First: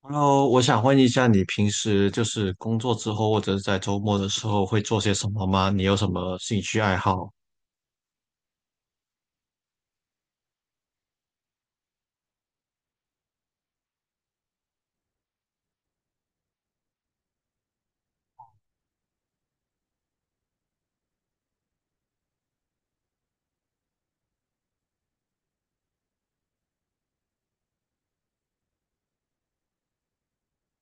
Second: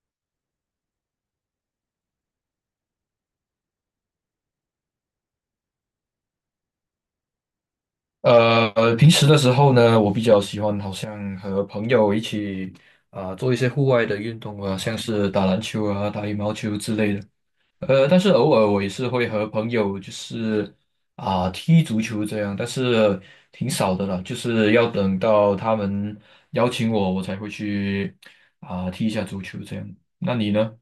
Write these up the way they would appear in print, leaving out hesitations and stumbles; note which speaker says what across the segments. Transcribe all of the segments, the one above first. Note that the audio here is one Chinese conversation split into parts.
Speaker 1: Hello，我想问一下，你平时就是工作之后，或者是在周末的时候会做些什么吗？你有什么兴趣爱好？
Speaker 2: 平时的时候呢，我比较喜欢好像和朋友一起啊、做一些户外的运动啊，像是打篮球啊、打羽毛球之类的。但是偶尔我也是会和朋友就是啊、踢足球这样，但是挺少的了，就是要等到他们邀请我，我才会去啊、踢一下足球这样。那你呢？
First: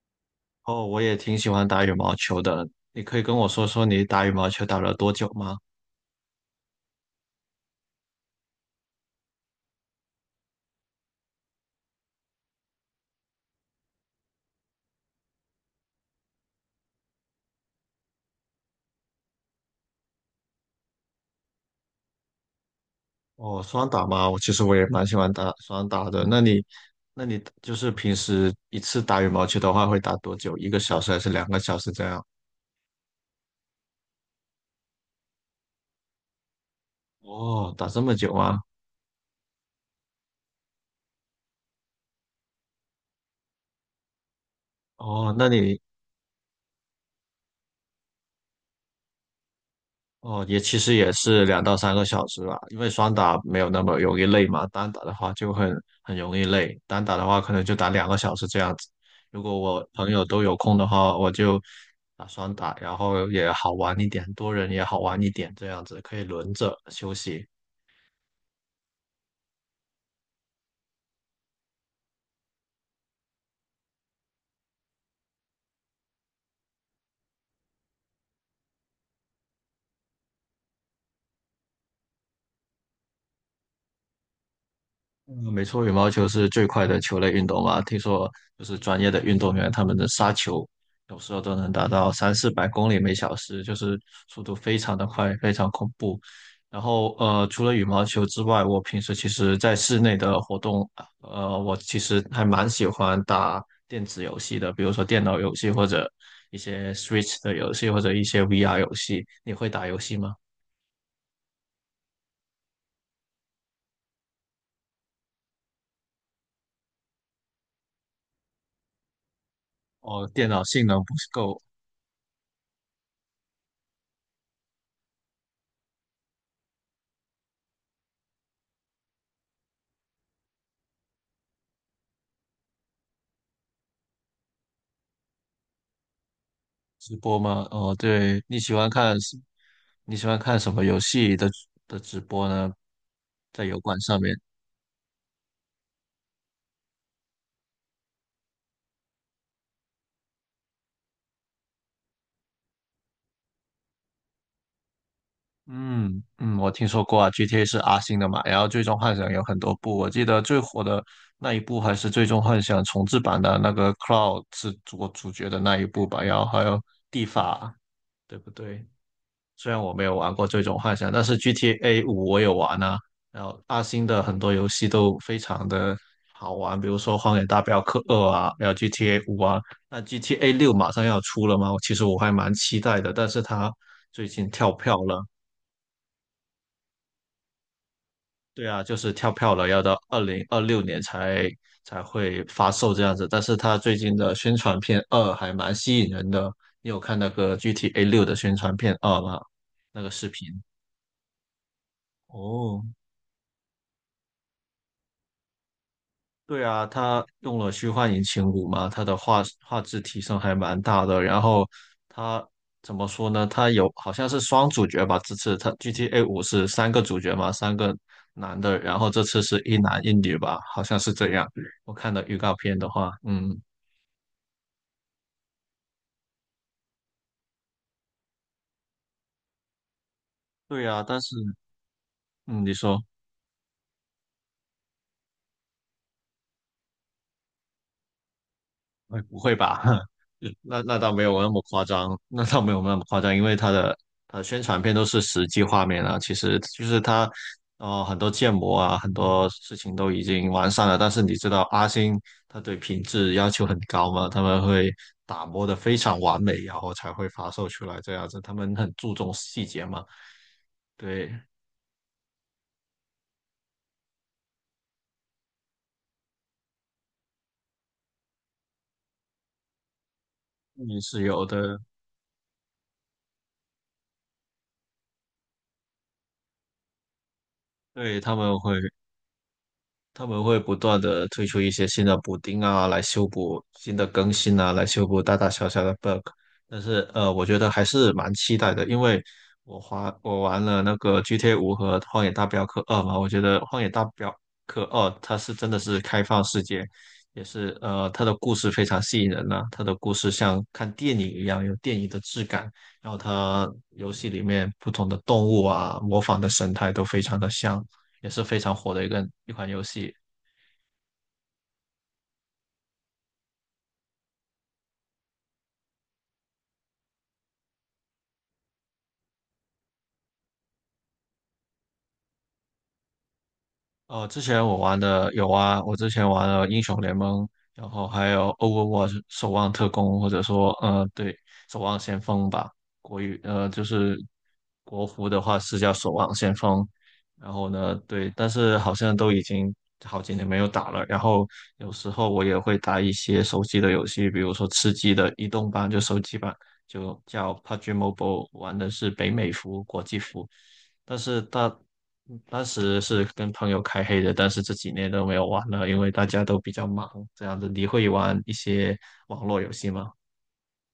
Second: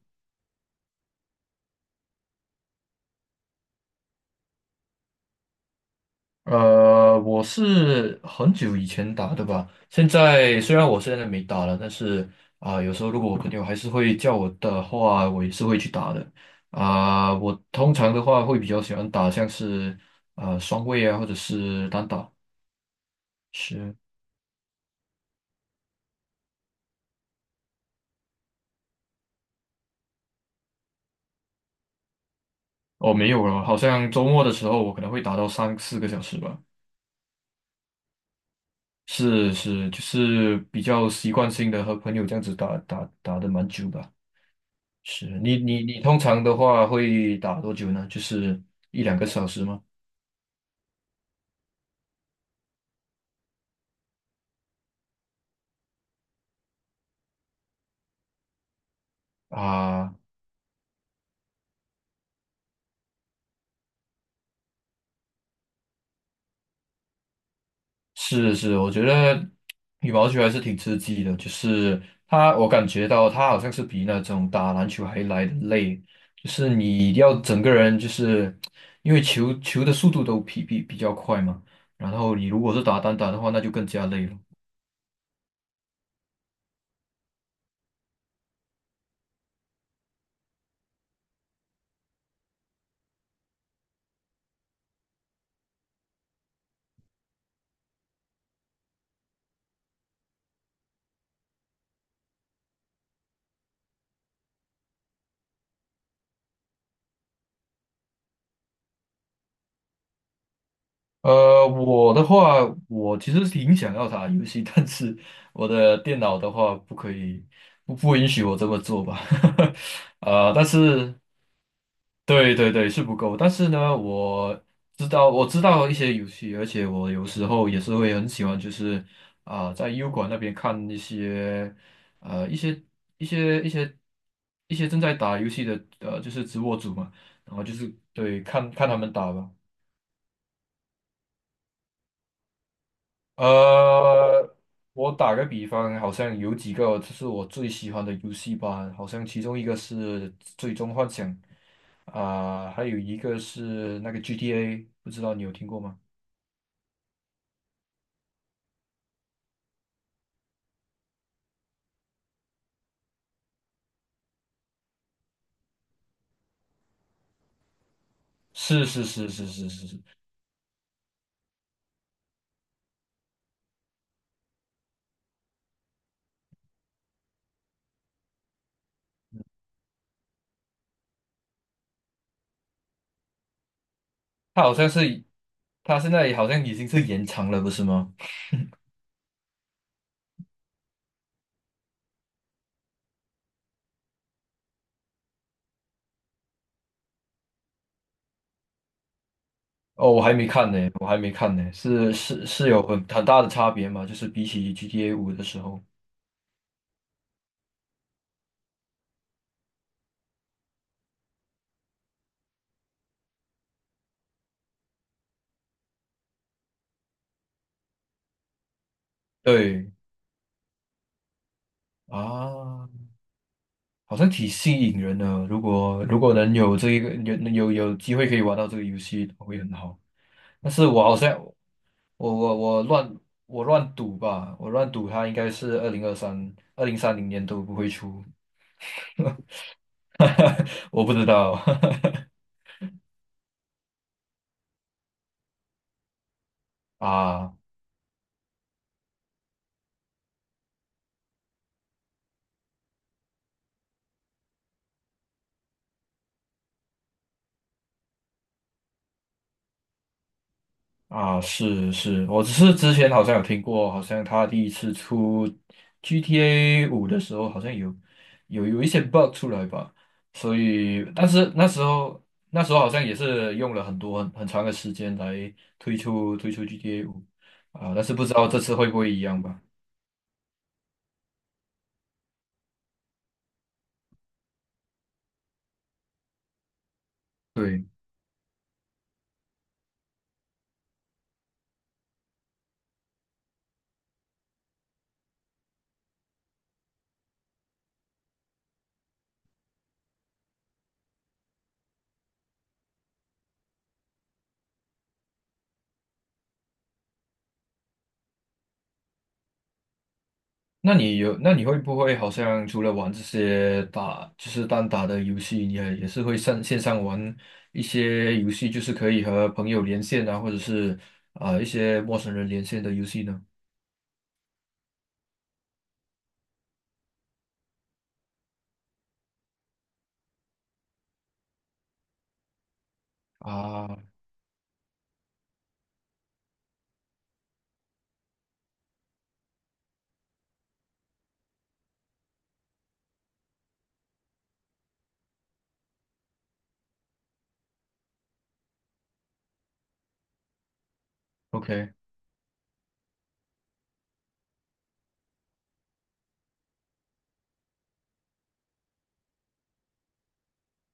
Speaker 1: 哦，我也挺喜欢打羽毛球的，你可以跟我说说你打羽毛球打了多久吗？
Speaker 2: 我是很久以前打的吧。现在虽然我现在没打了，但是啊、有时候如果我朋友还是会叫我的话，我也是会去打的。啊、我通常的话会比较喜欢打像是双位啊，或者是单打。
Speaker 1: 哦，双
Speaker 2: 是，
Speaker 1: 打吗？我其实我也蛮喜欢打双打的。那你就是平时一次打羽毛球的话，会打多久？一个小时还是两个小时这样？
Speaker 2: 哦，没有了，好像周末的时候我可能会打到三四个小时吧。
Speaker 1: 哦，打这么久吗？
Speaker 2: 是是，就是比较习惯性的和朋友这样子打的蛮久的。是
Speaker 1: 哦，那
Speaker 2: 你
Speaker 1: 你
Speaker 2: 你你通常的话会打多久呢？就是一两个小时吗？
Speaker 1: 哦，也其实也是两到三个小时吧，因为双打没有那么容易累嘛，单打的话就很容易累，单打的话可能就打两个小时这样子。如果我朋
Speaker 2: 啊，
Speaker 1: 友都有空的话，我就打双打，然后也好玩一点，多人也好玩一点，这样子可以轮着休息。
Speaker 2: 是是，我觉得羽毛球还是挺刺激的，就是它，我感觉到它好像是比那种打篮球还来的累，就是你要整个人就是因为球的速度都比较快嘛，然后你如果是打单打的话，那就更加累了。
Speaker 1: 嗯，没错，羽毛球是最快的球类运动嘛。听说就是专业的运动员，他们的杀球有时候都能达到三四百公里每小时，就是速度非常的快，非常恐怖。然后除了羽毛球之外，我平时其实在室内的活动，我其实还蛮喜欢打电子游戏的，比如说电脑游戏或者一些 Switch 的游戏或者一些 VR 游戏。你会打游戏吗？
Speaker 2: 我的话，我其实是挺想要打游戏，但是我的电脑的话不可以，不允许我这么做吧。
Speaker 1: 哦，电脑
Speaker 2: 但
Speaker 1: 性能不
Speaker 2: 是
Speaker 1: 够，
Speaker 2: 对是不够，但是呢，我知道一些游戏，而且我有时候也是会很喜欢，就是啊、在优管那边看一些呃一些一些一些一些正在打游戏的就是直播主嘛，
Speaker 1: 直播
Speaker 2: 然后
Speaker 1: 吗？
Speaker 2: 就是
Speaker 1: 哦，
Speaker 2: 对
Speaker 1: 对，
Speaker 2: 看看他们打吧。
Speaker 1: 你喜欢看什么游戏的直播呢？在油管上面。
Speaker 2: 呃，我打个比方，好像有几个就是我最喜欢的游戏吧，好像其中一个是《最终幻想》，啊、还有一个是那个 GTA,不知道你有听过吗？
Speaker 1: 嗯嗯，我听说过啊，GTA 是阿星的嘛，然后《最终幻想》有很多部，我记得最火的那一部还是《最终幻想》重制版的那个 Cloud 是主角的那一部吧，然后还有蒂法，对不
Speaker 2: 是
Speaker 1: 对？
Speaker 2: 是是是是
Speaker 1: 虽然
Speaker 2: 是
Speaker 1: 我
Speaker 2: 是，
Speaker 1: 没有玩过《这种幻想》，但是 GTA 五我有玩啊。然后阿星的很多游戏都非常的好玩，比如说《荒野大镖客二》啊，还有 GTA 五啊。那 GTA 六马上要出了吗？其实我还蛮期待的，但是它最近
Speaker 2: 它
Speaker 1: 跳
Speaker 2: 好像
Speaker 1: 票
Speaker 2: 是，
Speaker 1: 了。
Speaker 2: 它现在好像已经是延长了，不是吗？
Speaker 1: 对啊，就是跳票了，要到二零二六年才会发售这样子。但是它最近的宣传片二还蛮吸引人的，你有看那个 GTA 六的宣传片二吗？那个
Speaker 2: 哦，我
Speaker 1: 视
Speaker 2: 还没
Speaker 1: 频？
Speaker 2: 看呢，我还没看呢，是是是有
Speaker 1: 哦，
Speaker 2: 很大的差别嘛，就是比起 GTA 五的时候，
Speaker 1: 对啊，它用了虚幻引擎五嘛，它的画质提升还蛮大的。然后它怎么说呢？它有好像是双主角吧，这次它 GTA 五是三个主角嘛，三个男的，然后这次是一
Speaker 2: 对
Speaker 1: 男一女吧，好像是这样。我看的预告片的
Speaker 2: 啊。
Speaker 1: 话，嗯，
Speaker 2: 好像挺吸引人的。如果能有这一个有有机会可以玩到这个游戏，会很好。但是
Speaker 1: 对
Speaker 2: 我
Speaker 1: 啊，
Speaker 2: 好
Speaker 1: 但
Speaker 2: 像
Speaker 1: 是
Speaker 2: 我我
Speaker 1: 嗯，你
Speaker 2: 我
Speaker 1: 说。
Speaker 2: 乱我乱赌吧，我乱赌它应该是二零三零年都不会出，
Speaker 1: 哎，不会吧？那 那
Speaker 2: 我
Speaker 1: 倒
Speaker 2: 不
Speaker 1: 没
Speaker 2: 知
Speaker 1: 有那
Speaker 2: 道
Speaker 1: 么夸张，那倒没有那么夸张，因为它的宣传片都是实际画面啊，其实就是 它，
Speaker 2: 啊。
Speaker 1: 很多建模啊，很多事情都已经完善了。但是你知道阿星他对品质要求很高嘛，他们会打磨的非常完美，然后才会发售出来这样子，他们很注重细节嘛。对，
Speaker 2: 啊，是是，我只是之前好像有听过，好像他第一次出 GTA 五的时候，好像有一些 bug 出来吧，所
Speaker 1: 也
Speaker 2: 以
Speaker 1: 是
Speaker 2: 但
Speaker 1: 有
Speaker 2: 是那
Speaker 1: 的，
Speaker 2: 时候那时候好像也是用了很多很长的时间来推出 GTA 五啊，但是
Speaker 1: 对，
Speaker 2: 不知
Speaker 1: 他
Speaker 2: 道
Speaker 1: 们
Speaker 2: 这
Speaker 1: 会。
Speaker 2: 次会不会一样吧。
Speaker 1: 他们会不断的推出一些新的补丁啊，来修补新的更新啊，来修补大大小小的 bug。但是我觉得还
Speaker 2: 对。
Speaker 1: 是蛮期待的，因为我玩了那个 GTA 五和《荒野大镖客二》嘛，我觉得《荒野大镖客二》它是真的是开放世界，也是它的故事非常吸引人呐、它的故事像看电影一样，有电影的质感。然后它游戏里面不同的动物啊，模仿的神态都非常的像，也是非常火的一款游戏。
Speaker 2: 那你有，那你会不会好像除了玩这些打，就是单打的游戏，你也是会上线上玩一些游戏，就是可以和朋友连线啊，或者是啊、一些陌生人连线的游戏呢？
Speaker 1: 之前我玩的有啊，我之前玩了英雄联盟，然后还有 Overwatch 守望特工，或者说对，守望先锋吧，就
Speaker 2: 啊
Speaker 1: 是国服的话是叫守望先锋，然后呢，对，但是好像都已经好几年没有打了。然后有时候我也会打一些手机的游戏，比如说吃鸡的移动版，就手机版，就叫 PUBG Mobile，玩的是北美服、国际服。但是
Speaker 2: ，OK,
Speaker 1: 当时是跟朋友开黑的，但是这几年都没有玩了，因为大家都比较忙。这样子，你会玩一些网络游戏吗？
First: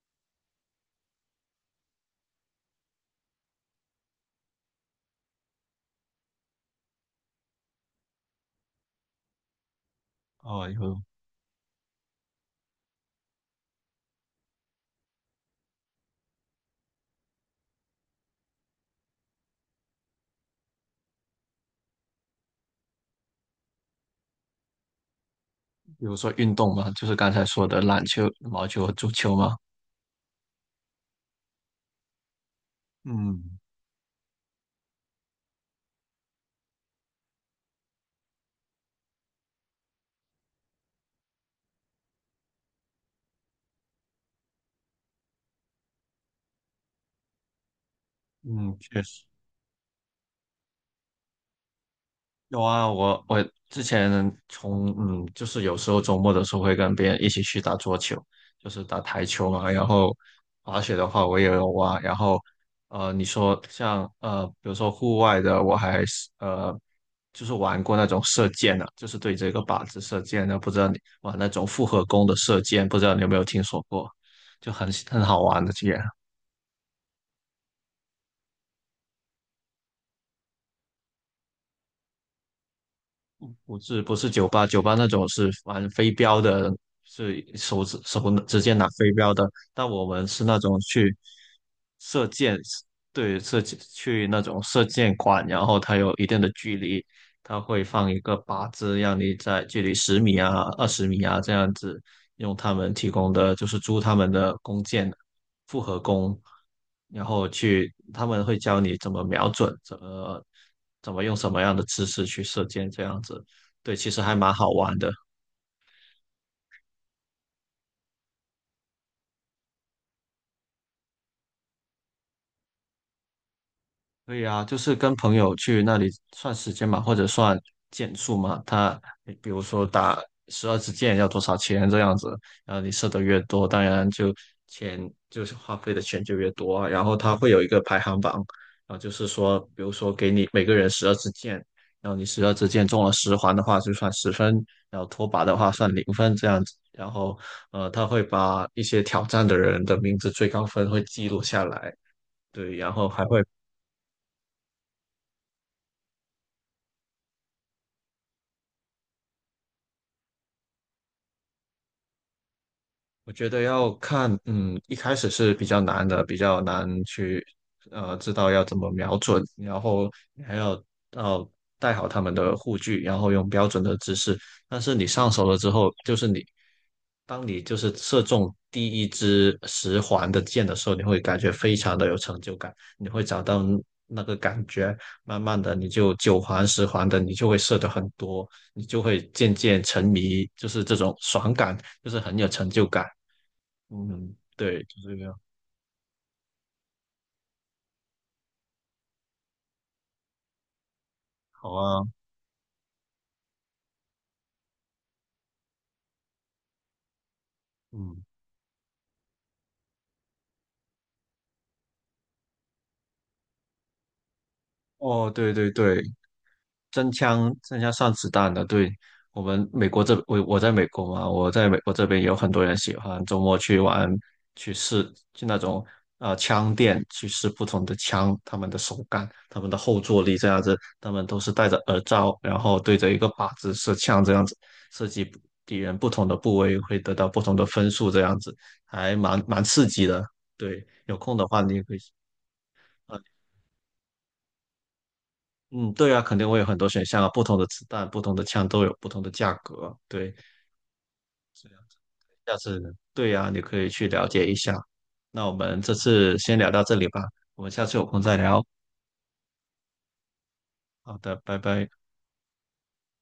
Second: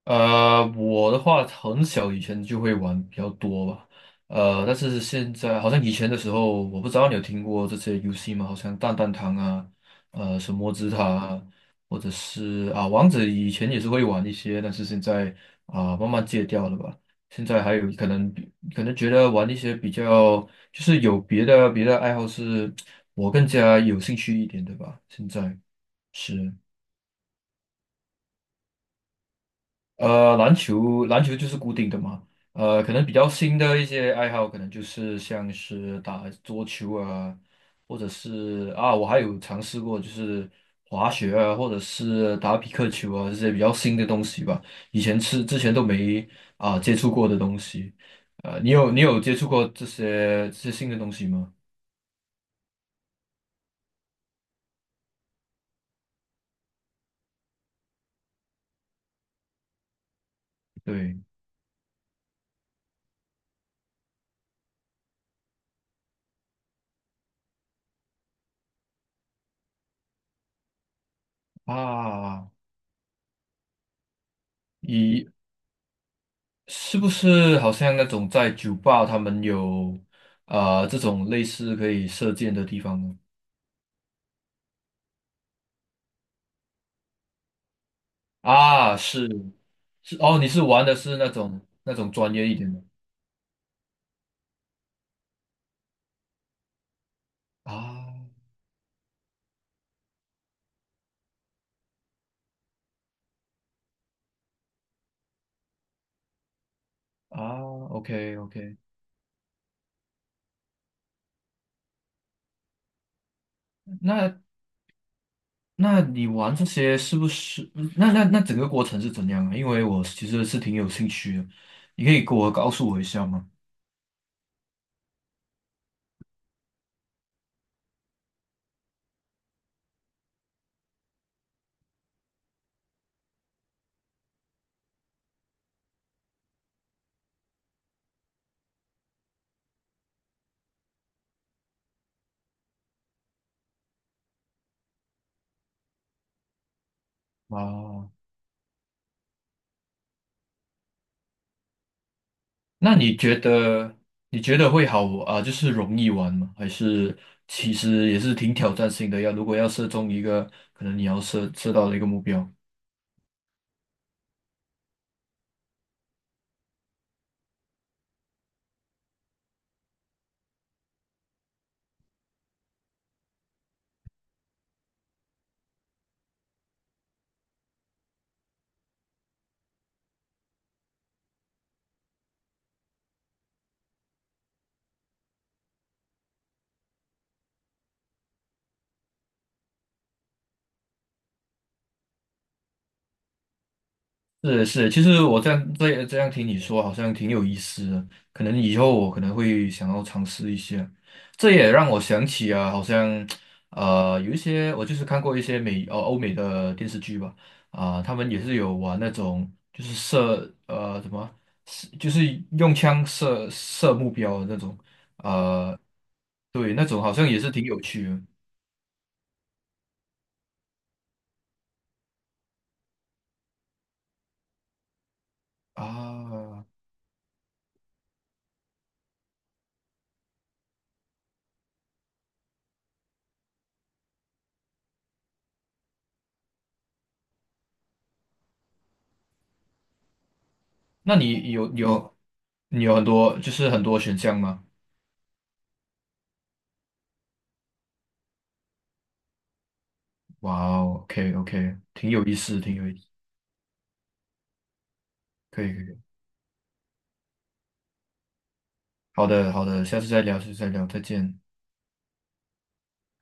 Speaker 2: 我的话很小以前就会玩比较多吧，但是现在好像以前的时候，我不知道你有听过这些游戏吗？好像蛋蛋堂啊，什
Speaker 1: 哦，
Speaker 2: 么之
Speaker 1: 有，
Speaker 2: 塔啊，或者是啊王者，以前也是会玩一些，但是现在啊慢慢戒掉了吧。现在还有可能比可能觉得玩一些比较就是有别的爱好是我更加有兴趣一点的吧。现在
Speaker 1: 比如说
Speaker 2: 是。
Speaker 1: 运动嘛，就是刚才说的篮球、羽毛球和足球嘛。
Speaker 2: 篮球就是固定的嘛。可能比较新
Speaker 1: 嗯
Speaker 2: 的一些爱好，可能就是像是打桌球啊，或者是啊，我还有尝试过就是滑雪啊，或者是打匹克球啊，这些比较新的东西吧。以前是之前都没啊接触过的东西。你
Speaker 1: 嗯，
Speaker 2: 有
Speaker 1: 确
Speaker 2: 你有
Speaker 1: 实。
Speaker 2: 接触过这些新的东西吗？
Speaker 1: 有啊，我之前就是有时候周末的时候会跟别人一起去打桌球，就是打台球嘛。然后滑雪的
Speaker 2: 对
Speaker 1: 话我也有玩。然后你说像比如说户外的，我还是就是玩过那种射箭的，就是对这个靶子射箭的。不知道你玩那种复合弓的
Speaker 2: 啊，
Speaker 1: 射箭，不知道你有没有听说过？就很
Speaker 2: 一。
Speaker 1: 好玩的，这个。
Speaker 2: 是不是好像那种在酒吧他们有啊、这种类似可以射箭的地方呢？
Speaker 1: 不是不是酒吧，酒吧那种是玩飞镖的，是手指手直接拿
Speaker 2: 啊，
Speaker 1: 飞
Speaker 2: 是
Speaker 1: 镖的。但我
Speaker 2: 是
Speaker 1: 们
Speaker 2: 哦，
Speaker 1: 是
Speaker 2: 你
Speaker 1: 那
Speaker 2: 是
Speaker 1: 种
Speaker 2: 玩的
Speaker 1: 去
Speaker 2: 是那种
Speaker 1: 射
Speaker 2: 专业一
Speaker 1: 箭，
Speaker 2: 点的
Speaker 1: 对，射箭去那种射箭馆，然后它有一定的距离，它会放一个
Speaker 2: 啊
Speaker 1: 靶子，让你在距离十米啊、二十米啊这样子，用他们提供的就是租他们的弓箭，复合弓，然后
Speaker 2: 啊
Speaker 1: 去他
Speaker 2: ，OK
Speaker 1: 们会
Speaker 2: OK,
Speaker 1: 教你怎么瞄准，怎么用什么样的姿势去射箭这样子。对，其实还
Speaker 2: 那
Speaker 1: 蛮好玩的。
Speaker 2: 那你玩这些是不是？那整个过程是怎样啊？因为我其实是挺有兴趣的，你可以给告诉我一下吗？
Speaker 1: 对呀，就是跟朋友去那里算时间嘛，或者算件数嘛。他比如说打十二支箭要多少钱这样子，然后你射的越多，当然就钱就是花费的钱就越多啊然后他会有一个排行榜，然后就是说，比如说给你每个人十二支箭，然后你十二支箭中了十环的话就算十分，然后脱靶的话算零分这样子。然后他
Speaker 2: 啊
Speaker 1: 会把一些挑战的人的名字最高分会记录下来。对，然
Speaker 2: 那
Speaker 1: 后
Speaker 2: 你觉得会好啊，就是容易玩吗？还是其实也是挺挑战性的？要如果要射中一个，可能你要射到的一个目标。
Speaker 1: 我觉得要看，嗯，一开始是比较难的，比较难去，知道要怎么瞄准，然后你还要带好他们的护具，然后用标准的姿势。但是你上手了之后，就是你，当你就是射中第一支十环的箭的时候，你会感觉非常的有成就感，你会找到那个感觉。慢慢的，你就九环、十环的，你就会射得很多，你就会渐渐沉迷，就是这种爽感，就是很有成就感。嗯，
Speaker 2: 是
Speaker 1: 对，
Speaker 2: 是，
Speaker 1: 就
Speaker 2: 其
Speaker 1: 这
Speaker 2: 实
Speaker 1: 个，
Speaker 2: 我这样听你说，好像挺有意思的。可能以后我可能会想要尝试一下。这也
Speaker 1: 好
Speaker 2: 让我
Speaker 1: 啊，
Speaker 2: 想起啊，好像有一些我就是看过一些欧美的电视剧吧，啊、他
Speaker 1: 嗯，
Speaker 2: 们也是有玩那种就是什么，是就是用枪射目标的那种，
Speaker 1: 哦，对对对，
Speaker 2: 对，那种
Speaker 1: 真
Speaker 2: 好像也是
Speaker 1: 枪
Speaker 2: 挺
Speaker 1: 真
Speaker 2: 有
Speaker 1: 枪
Speaker 2: 趣
Speaker 1: 上
Speaker 2: 的
Speaker 1: 子弹的，对，我们美国这，我在美国嘛，我在美国这边有很多人喜欢周末去玩，去试，去那种
Speaker 2: 啊。
Speaker 1: 枪店去试不同的枪，他们的手感，他们的后坐力这样子，他们都是戴着耳罩，然后对着一个靶子射枪这样子，射击敌人不同的部位会得到不同的分数这样子，还蛮刺激的，对，
Speaker 2: 那
Speaker 1: 有空的
Speaker 2: 你
Speaker 1: 话你也可以。
Speaker 2: 你有很
Speaker 1: 呃
Speaker 2: 多就是很多选项吗？
Speaker 1: 嗯，对啊，肯定会有很多选项啊，不同的子弹、不同的枪都有不同的价格。对，
Speaker 2: 哇哦，OK
Speaker 1: 所以
Speaker 2: OK,挺有意
Speaker 1: 下
Speaker 2: 思，挺
Speaker 1: 次
Speaker 2: 有意思，
Speaker 1: 对呀，你可以去了解一下。那我
Speaker 2: 可以
Speaker 1: 们
Speaker 2: 可
Speaker 1: 这
Speaker 2: 以，
Speaker 1: 次先聊到这里吧，我们下次有空再聊。
Speaker 2: 好的好的，下次再聊，下次再聊，再
Speaker 1: 好的，
Speaker 2: 见。
Speaker 1: 拜拜。